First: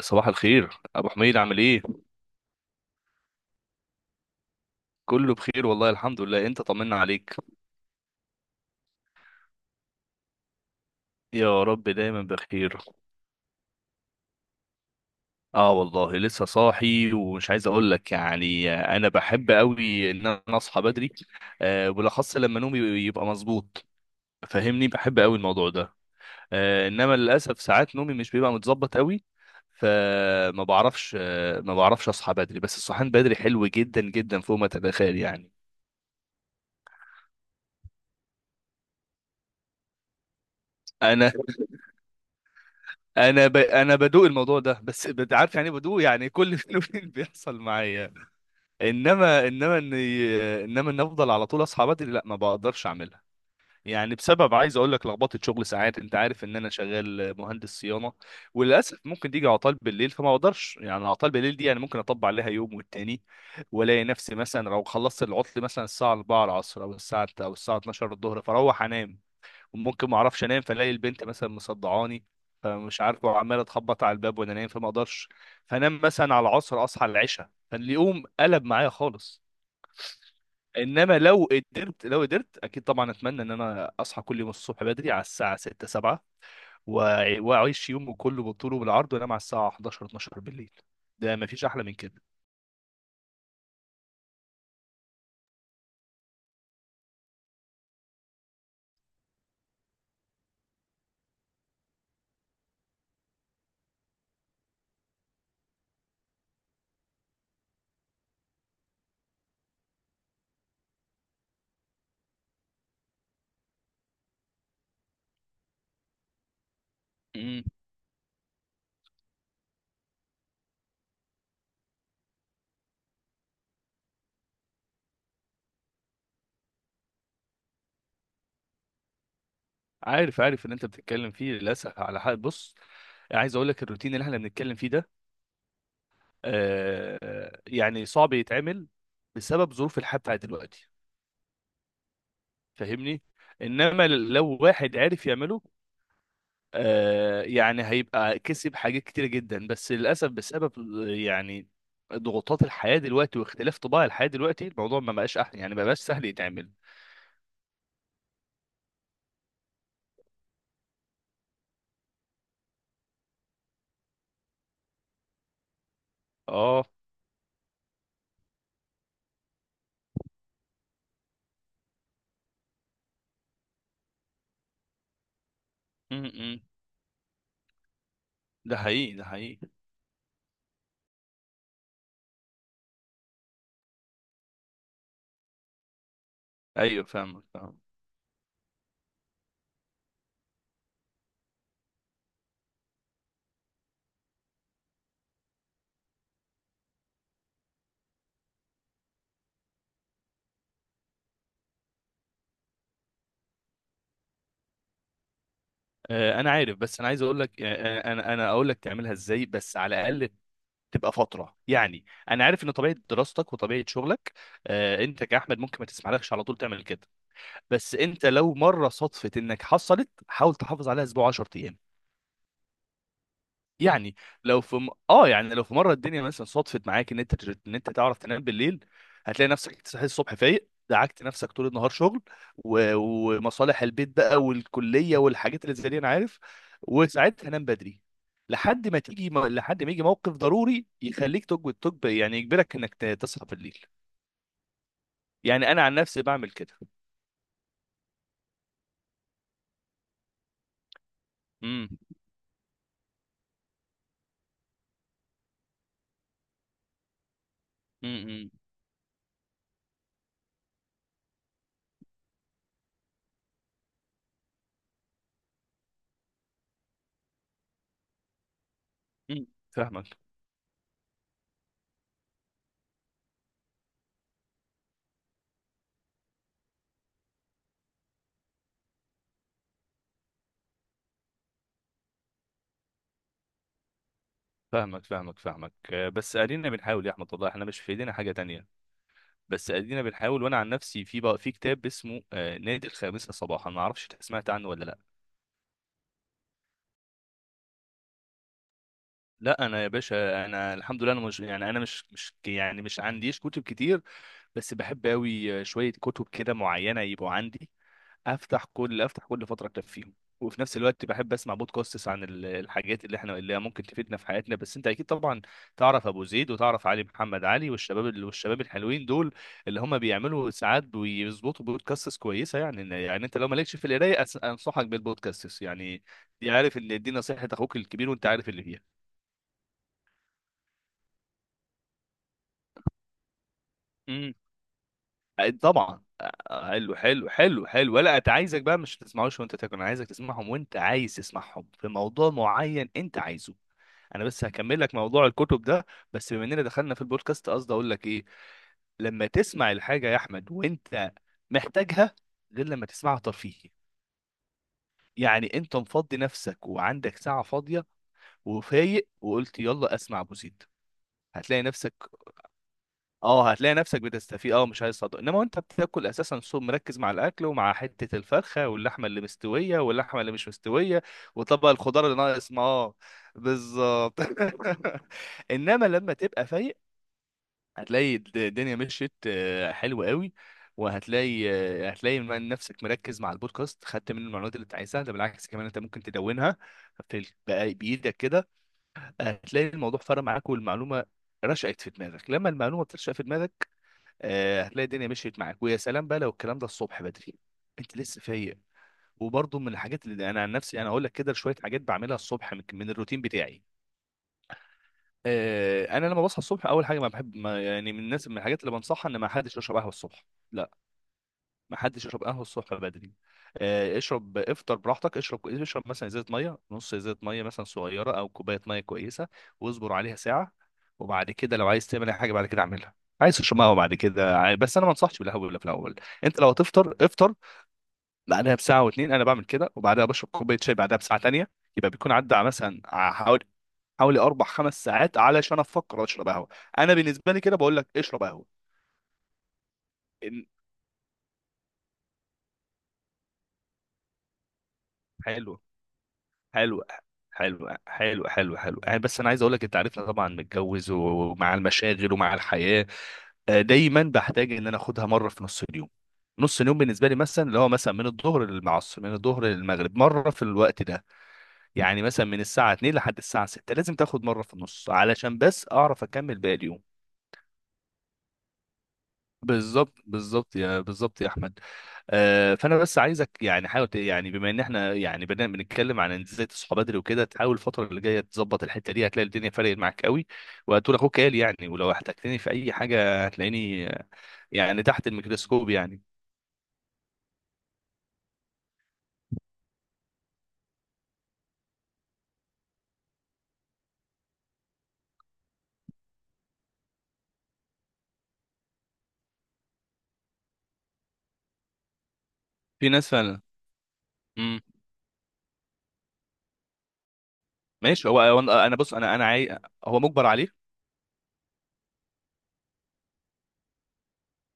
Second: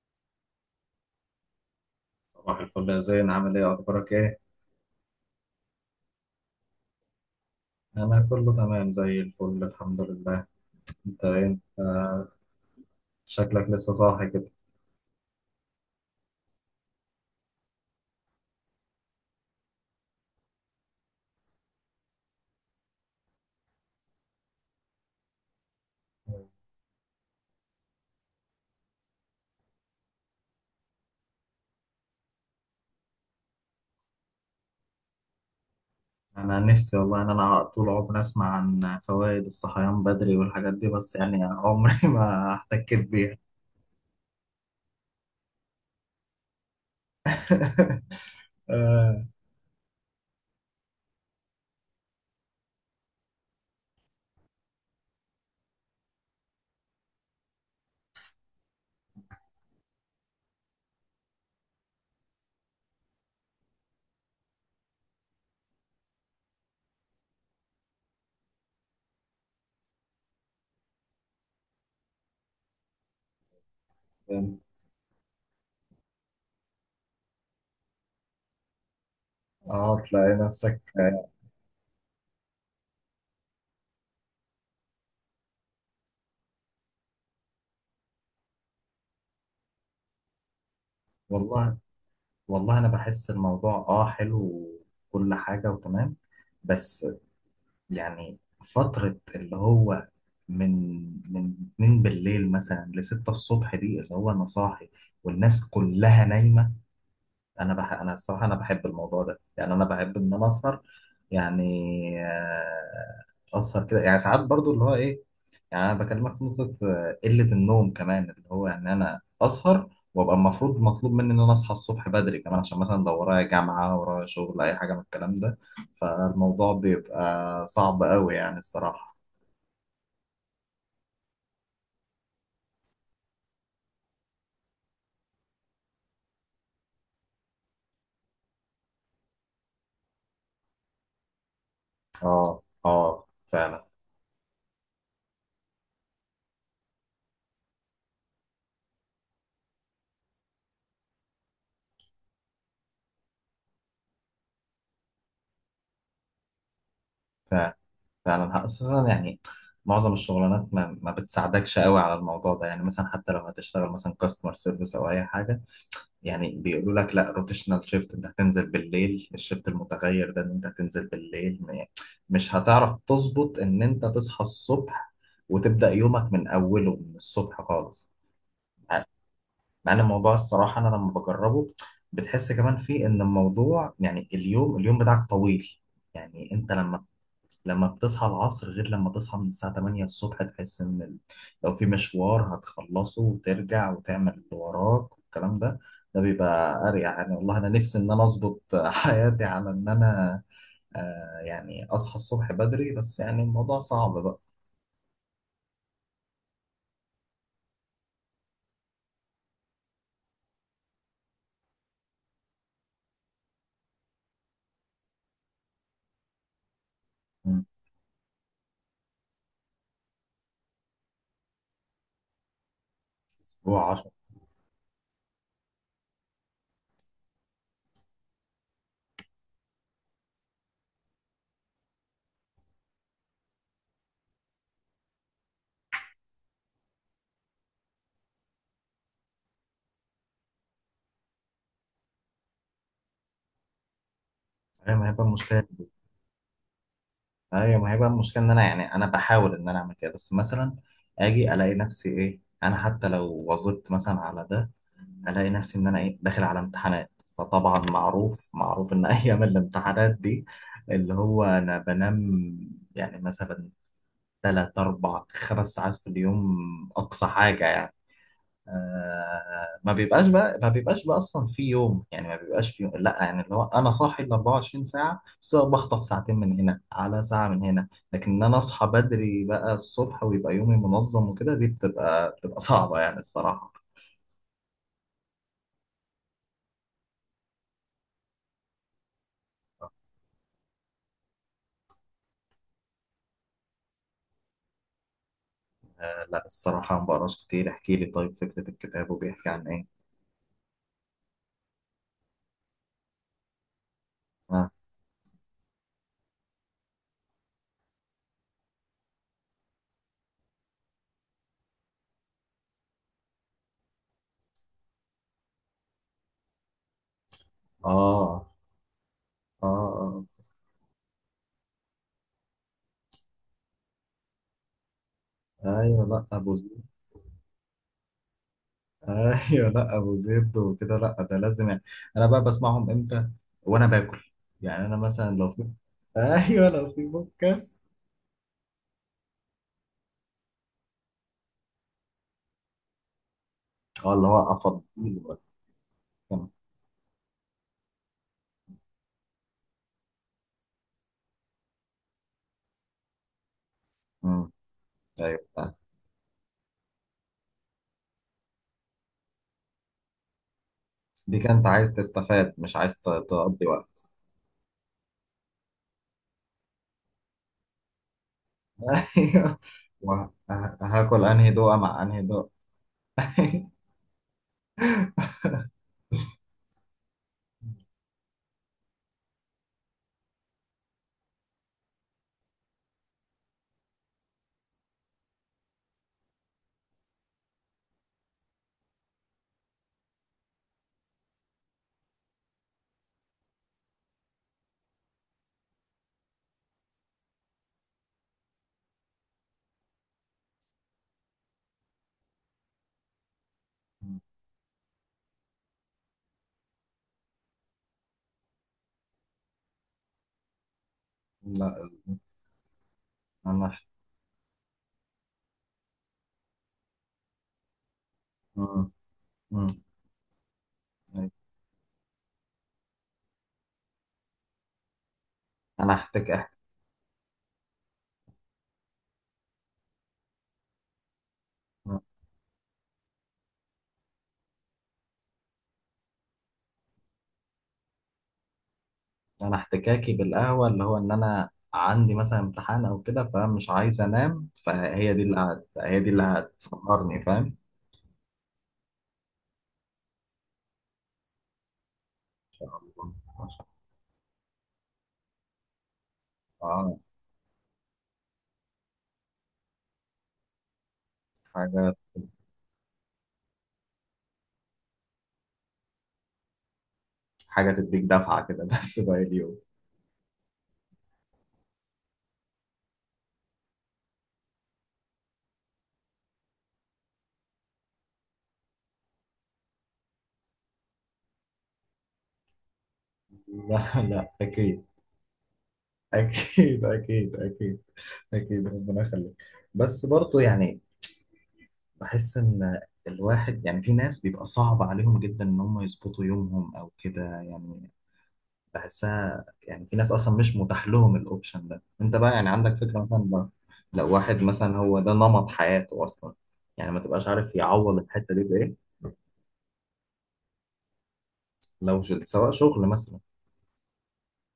صباح الخير ابو حميد، عامل ايه؟ صباح الفل يا زين، عامل ايه؟ اخبارك ايه؟ كله بخير والله، الحمد لله. انت طمنا عليك، انا كله تمام زي الفل الحمد لله. انت إيه؟ انت يا رب دايما بخير. شكلك لسه صاحي كده. اه والله لسه صاحي، ومش عايز اقول لك، انا بحب قوي ان اصحى بدري. آه بالاخص لما نومي يبقى مظبوط، فاهمني؟ بحب قوي الموضوع ده. آه انما للاسف ساعات نومي مش بيبقى متظبط قوي، فما بعرفش آه ما بعرفش اصحى بدري. بس الصحيان بدري حلو جدا جدا، فوق ما تتخيل يعني. انا نفسي والله ان انا طول عمري اسمع عن فوائد الصحيان بدري والحاجات دي، بس انا يعني عمري ما احتكيت بيها. انا ب... انا بدوق الموضوع ده، بس عارف يعني إيه بدوق؟ يعني كل فين وفين بيحصل معايا. آه، انما ان افضل على طول اصحى بدري، لا ما بقدرش اعملها. يعني بسبب، عايز اقول لك، لخبطه شغل ساعات. انت عارف ان انا شغال مهندس صيانه، وللاسف ممكن تيجي عطال بالليل، فما اقدرش. يعني عطال بالليل دي يعني ممكن اطبق عليها يوم والتاني، والاقي نفسي مثلا لو خلصت العطل مثلا الساعه 4 العصر او الساعه 12 الظهر، فاروح انام. ممكن ما اعرفش انام، فالاقي البنت مثلا مصدعاني، فمش عارف، وعماله تخبط على الباب وانا يعني نايم، فما اقدرش. فانام مثلا على العصر، اصحى على العشاء، فاليوم قلب معايا خالص. اه تلاقي نفسك انما آه، لو قدرت، لو قدرت، اكيد طبعا اتمنى ان انا اصحى كل يوم الصبح بدري على الساعه 6 7، واعيش يومه كله بالطول وبالعرض، وانام على الساعه 11 12 بالليل. ده مفيش والله. احلى من كده. والله انا بحس الموضوع اه حلو وكل حاجه وتمام، بس يعني فترة اللي هو من من 2 بالليل مثلا ل 6 الصبح، دي اللي هو انا صاحي والناس كلها نايمة. انا الصراحة انا بحب الموضوع ده، يعني انا بحب ان انا اسهر، يعني آه، اسهر كده يعني ساعات برضو اللي هو ايه. يعني انا بكلمك في نقطه آه، قله امم. النوم كمان، اللي هو ان انا اسهر وابقى المفروض مطلوب مني ان انا اصحى الصبح بدري كمان، عشان مثلا لو ورايا جامعه ورايا شغل اي حاجه من الكلام ده، فالموضوع بيبقى صعب قوي يعني الصراحه. عارف، عارف ان انت بتتكلم فيه، للاسف على حق. بص، عايز اقول لك الروتين اللي احنا بنتكلم فيه ده، آه، يعني صعب يتعمل بسبب ظروف الحياة بتاعت دلوقتي، اه فاهمني؟ اه فعلا. انما لو واحد عرف يعمله، آه، يعني هيبقى كسب حاجات كتيرة جدا. بس للأسف بسبب، يعني، ضغوطات الحياة دلوقتي واختلاف طباع الحياة دلوقتي، الموضوع ما بقاش سهل يتعمل. فعلا فعلا، خصوصا يعني معظم الشغلانات ما بتساعدكش قوي على الموضوع ده، يعني مثلا حتى لو هتشتغل مثلا كاستمر سيرفيس او اي حاجه، يعني اه. بيقولوا لك لا روتيشنال شيفت، انت هتنزل بالليل، الشيفت المتغير ده ان انت هتنزل بالليل، مش هتعرف تظبط ان انت تصحى الصبح وتبدأ م- يومك من م. اوله من الصبح خالص. ده مع حقيقي، ده حقيقي. مع ان الموضوع الصراحة انا لما بجربه بتحس كمان فيه ان الموضوع يعني اليوم بتاعك طويل، يعني انت لما ايوه فاهمك، فاهم. لما بتصحى العصر غير لما تصحى من الساعة 8 الصبح، تحس إن لو في مشوار هتخلصه وترجع وتعمل اللي وراك والكلام ده، ده بيبقى أريح يعني. والله أنا نفسي إن أنا أظبط حياتي على إن أنا آه يعني أصحى الصبح بدري، بس يعني الموضوع صعب بقى. آه، انا عارف. بس انا عايز اقول لك، آه، انا اقول لك تعملها ازاي، بس على الاقل تبقى فتره يعني. انا عارف ان طبيعه دراستك وطبيعه شغلك، آه، انت كاحمد ممكن ما تسمحلكش على طول تعمل كده. مم. بس انت لو مره صدفت انك حصلت، حاول تحافظ عليها اسبوع 10 ايام. هو 10 يعني لو في م... اه يعني لو في مره الدنيا مثلا صدفت معاك ان انت تعرف تنام بالليل، هتلاقي نفسك صحيت الصبح فايق، دعكت نفسك طول النهار شغل ومصالح البيت بقى والكليه والحاجات اللي زي دي انا عارف. وساعتها نام بدري، لحد ما يجي موقف ضروري يخليك تجب تجب يعني يجبرك انك تصحى بالليل. أيام هيبقى مشكلة؟ يعني انا عن نفسي بعمل كده. ايوه، ما هي بقى المشكله ان انا، يعني انا بحاول ان انا اعمل كده بس مثلا اجي الاقي امم نفسي ايه، انا حتى لو وظبت مثلا على ده الاقي نفسي ان انا ايه داخل على امتحانات، فطبعا امم معروف امم معروف ان ايام الامتحانات دي اللي هو انا بنام يعني مثلا تلات اربع خمس ساعات في اليوم، اقصى حاجه يعني. إمم. آه ما بيبقاش بقى، ما بيبقاش بقى اصلا في يوم، يعني ما بيبقاش في يوم لا يعني اللي هو انا صاحي ال 24 ساعه، بس أنا بخطف ساعتين من هنا على ساعه من هنا. لكن ان انا اصحى بدري بقى الصبح ويبقى يومي منظم وكده، دي بتبقى صعبه يعني الصراحه. فاهمك، آه، بس ادينا بنحاول يا احمد، والله احنا مش في ايدينا حاجه تانية. بس ادينا بنحاول. وانا عن نفسي في بقى في كتاب اسمه، آه، نادي الخامسة صباحا. ما اعرفش انت سمعت عنه ولا لا؟ آه لا الصراحه ما بقراش كتير، احكي لي طيب فكره الكتاب وبيحكي لا عن انا ايه. يا باشا انا الحمد لله، انا مش مش عنديش كتب كتير، اه. بس بحب قوي شوية كتب كده معينة يبقوا عندي، افتح كل فتره اكفيهم. وفي نفس الوقت بحب اسمع بودكاستس عن الحاجات اللي احنا اللي ممكن تفيدنا في حياتنا. بس انت اكيد طبعا تعرف ابو زيد، وتعرف علي محمد علي، والشباب اه، والشباب الحلوين دول اه. اللي هم آه. بيعملوا ساعات بيظبطوا بودكاستس كويسه. يعني انت لو مالكش في القرايه، انصحك بالبودكاستس يعني. ايوه لا دي ابو عارف زيد. ان دي نصيحه اخوك الكبير، وانت عارف اللي ايوه لا ابو زيد وكده، لا ده لازم يعني. انا بقى بسمعهم امتى وانا باكل، فيها يعني انا مثلا لو في طبعا. ايوه لو حلو في حلو حلو بودكاست. حلو ولا انت، عايزك بقى مش تسمعوش وانت تاكل؟ انا عايزك تسمعهم وانت عايز تسمعهم في موضوع معين انت عايزه. اه انا اللي هو بس افضل. هكمل لك موضوع الكتب ده. بس بما اننا دخلنا في البودكاست، قصدي اقول لك ايه، لما تسمع الحاجه يا احمد وانت محتاجها، غير لما تسمعها ترفيهي. امم. ايوه يعني فعلا. انت مفضي نفسك وعندك ساعه فاضيه وفايق، وقلت يلا اسمع ابو زيد، دي هتلاقي كانت عايز نفسك، تستفاد مش عايز اه، تقضي هتلاقي نفسك وقت. بتستفيد. اه مش هيصدق. انما وانت بتاكل، اساسا صوم مركز مع الاكل، ومع حته الفرخه واللحمه اللي ايوه مستويه واللحمه اللي مش مستويه وهاكل انهي وطبق دوقه مع الخضار اللي انهي دوقه. ناقص معاه. بالظبط انما لما تبقى فايق، هتلاقي الدنيا مشيت، آه، حلو قوي. وهتلاقي، آه، هتلاقي من نفسك مركز مع البودكاست، خدت منه المعلومات اللي انت عايزها. ده بالعكس كمان انت ممكن تدونها في بقى بايدك كده. هتلاقي الموضوع فرق معاك، والمعلومه رشقت في دماغك. لما المعلومه بترشق في دماغك، آه، هتلاقي الدنيا مشيت معاك. ويا سلام بقى لو الكلام ده الصبح بدري، انت لسه فايق. وبرضه من الحاجات اللي انا عن نفسي انا اقول لك كده، شويه حاجات بعملها الصبح، من الروتين بتاعي. آه، انا لما بصحى الصبح اول حاجه، ما بحب ما يعني من الناس، من الحاجات اللي بنصحها، ان ما حدش يشرب قهوه الصبح. لا، لا ما حدش يشرب قهوه الصبح بدري. انا. آه، اشرب، افطر براحتك، اشرب، مثلا ازازه ميه، نص ازازه ميه مثلا صغيره، او كوبايه ميه مم. كويسه، مم. واصبر عليها ساعه. أيوة. وبعد كده لو عايز تعمل اي حاجه بعد كده اعملها. عايز تشرب قهوه بعد كده، بس انا ما انصحش بالقهوه ولا في انا الاول. هحتاج انت لو احكي. هتفطر افطر، بعدها بساعه واتنين انا بعمل كده، وبعدها بشرب كوبايه شاي بعدها بساعه تانيه، يبقى بيكون عدى مثلا، حوالي، حوالي اربع خمس ساعات علشان افكر اشرب قهوه. انا بالنسبه لي كده بقول لك اشرب قهوه. انا احتكاكي إن- بالقهوه اللي هو ان انا عندي مثلا امتحان او كده فمش عايز انام، فهي دي اللي حلو هي دي اللي حلو هتسهرني، فاهم. حلو حلو. يعني بس انا عايز اقول لك، انت عارفنا طبعا متجوز، ومع المشاغل ومع الحياه، آه، دايما بحتاج ان انا اخدها مره في نص اليوم. نص اليوم اه بالنسبه لي مثلا اللي هو مثلا من الظهر للعصر، من الظهر للمغرب، مره في الوقت ده. حاجه. يعني مثلا من الساعه 2 لحد الساعه 6، لازم تاخد مره في النص علشان بس اعرف اكمل باقي اليوم. حاجه تديك دفعه كده بس باقي اليوم. بالظبط، بالظبط يا احمد. آه، فانا بس عايزك يعني حاول بما ان احنا، يعني، بدنا بنتكلم عن ازاي تصحى بدري وكده، تحاول الفتره اللي جايه تظبط الحته دي، هتلاقي الدنيا فرقت معاك قوي. وهتقول اخوك قال يعني. ولو احتجتني في اي حاجه هتلاقيني، لا آه، لا يعني اكيد تحت الميكروسكوب يعني. اكيد. اكيد اكيد. اكيد ربنا يخليك. بس برضه يعني بحس ان الواحد يعني في ناس بيبقى صعب عليهم جدا ان هم يظبطوا يومهم او كده، يعني بحسها يعني في ناس اصلا مش متاح لهم الاوبشن ده. انت بقى يعني عندك في فكره ناس مثلا فعلا. لو، لو واحد امم. مثلا هو ده نمط حياته اصلا، يعني ما تبقاش عارف يعوض ماشي، هو الحته هو دي انا بايه؟ أنا بص، انا عاي... هو مجبر عليه. سواء شغل مثلا.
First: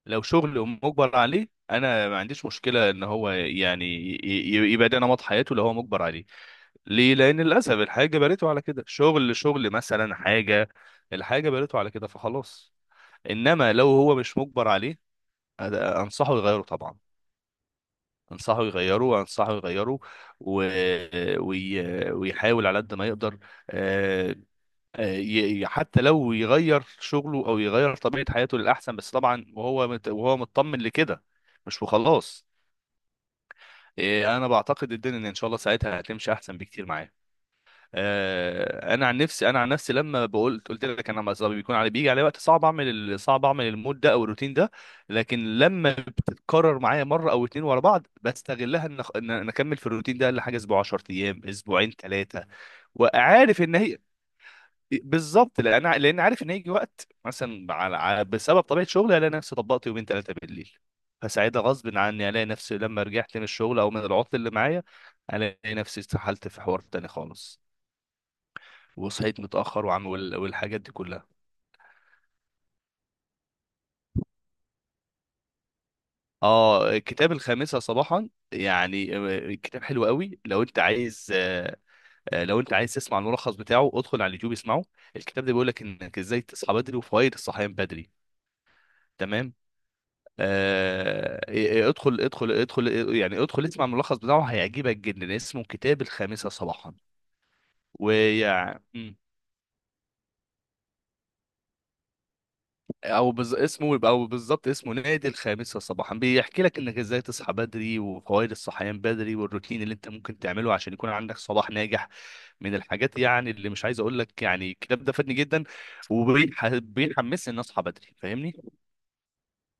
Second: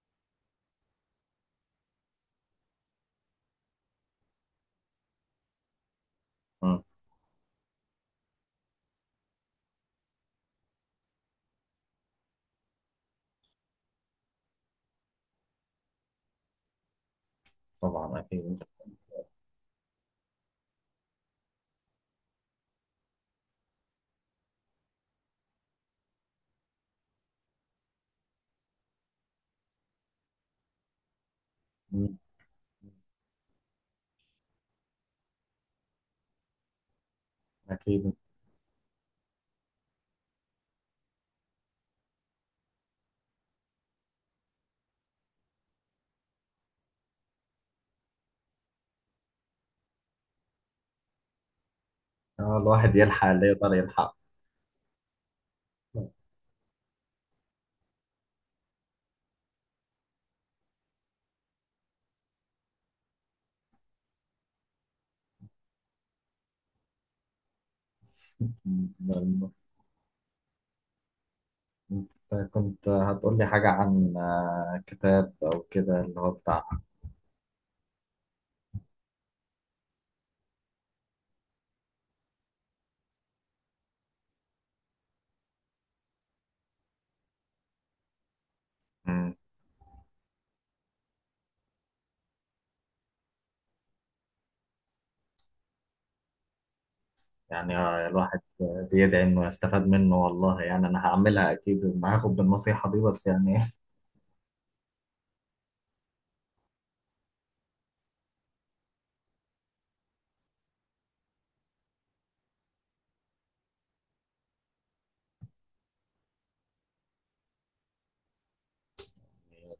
لو شغل مجبر عليه، انا ما عنديش مشكله ان هو يعني يبقى ده نمط حياته لو هو مجبر عليه. مم. ليه؟ لان للاسف الحاجه بنيته على كده، شغل، شغل مثلا حاجه، الحاجه بنيته على كده، فخلاص. انما لو هو مش مجبر عليه، انصحه يغيره طبعا، طبعا اكيد. انصحه يغيره، و... وي... ويحاول على قد ما يقدر، آه، آه، حتى لو يغير شغله او يغير طبيعه حياته للاحسن، بس طبعا وهو وهو مطمن لكده، مش مم. وخلاص. آه، انا بعتقد الدنيا ان إن شاء الله ساعتها هتمشي احسن بكتير معاه. اكيد. آه، انا عن نفسي لما بقول قلت لك، انا مثلا بيكون علي بيجي علي وقت صعب اعمل صعب اعمل المود ده او الروتين ده، لكن لما بتتكرر معايا مره او اتنين ورا بعض بستغلها ان انا اكمل في الروتين ده لحاجه اسبوع 10 ايام، اسبوعين، ثلاثه. آه الواحد يلحق اللي وعارف يقدر ان هي يلحق. بالظبط، لان لان عارف ان هيجي وقت مثلا بسبب طبيعه شغلي الاقي نفسي طبقت يومين ثلاثه بالليل، فساعتها غصب عني الاقي نفسي لما رجعت من الشغل او من العطل اللي معايا، الاقي نفسي استحلت في حوار تاني خالص، وصحيت مم. متأخر، والحاجات دي كلها. انت كنت هتقول لي حاجه عن آه، كتاب او كده اللي هو بتاع. اه الكتاب الخامسة صباحا، يعني آه، الكتاب حلو قوي. لو انت عايز، آه، آه، لو انت عايز تسمع الملخص بتاعه، ادخل على اليوتيوب اسمعه. الكتاب ده بيقول لك انك ازاي تصحى بدري، وفوائد الصحيان بدري. مم. تمام. آه إيه- إيه، ادخل، إيه، يعني ادخل اسمع الملخص بتاعه، هيعجبك جدا. اسمه كتاب الخامسة صباحا، يعني الواحد ويعني بيدعي انه يستفاد منه والله، يعني انا هعملها اكيد، ما هاخد بالنصيحة دي، بس يعني اسمه، او بالظبط اسمه، نادي الخامسة صباحا. بيحكي لك انك ازاي تصحى بدري، وفوائد الصحيان بدري، والروتين اللي انت ممكن تعمله عشان يكون عندك صباح ناجح. من الحاجات يعني اللي مش عايز اقول لك، يعني الكتاب ده فادني جدا وبيحمسني ان اصحى بدري، فاهمني؟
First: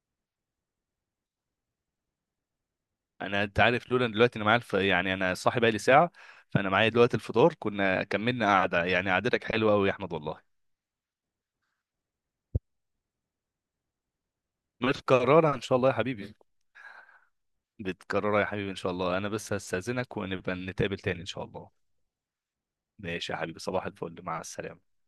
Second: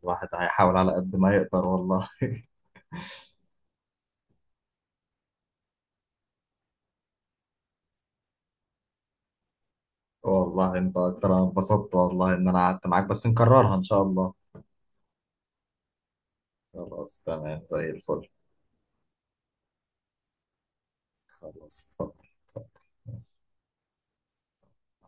الواحد هيحاول على قد ما يقدر والله. انا، انت عارف، لولا إن دلوقتي انا معايا الف... يعني انا صاحي بقالي ساعة، فانا معايا دلوقتي الفطار، كنا كملنا قعدة. يعني قعدتك حلوة قوي يا احمد والله. والله انت اكتر، انا انبسطت والله ان انا قعدت معاك، بس نكررها ان شاء الله. متكررة ان شاء الله يا حبيبي، خلاص تمام زي الفل. متكررة يا حبيبي ان شاء الله. انا بس هستأذنك ونبقى نتقابل تاني ان شاء الله. خلاص اتفضل. اتفضل. ماشي يا حبيبي، صباح الفل، مع السلامة.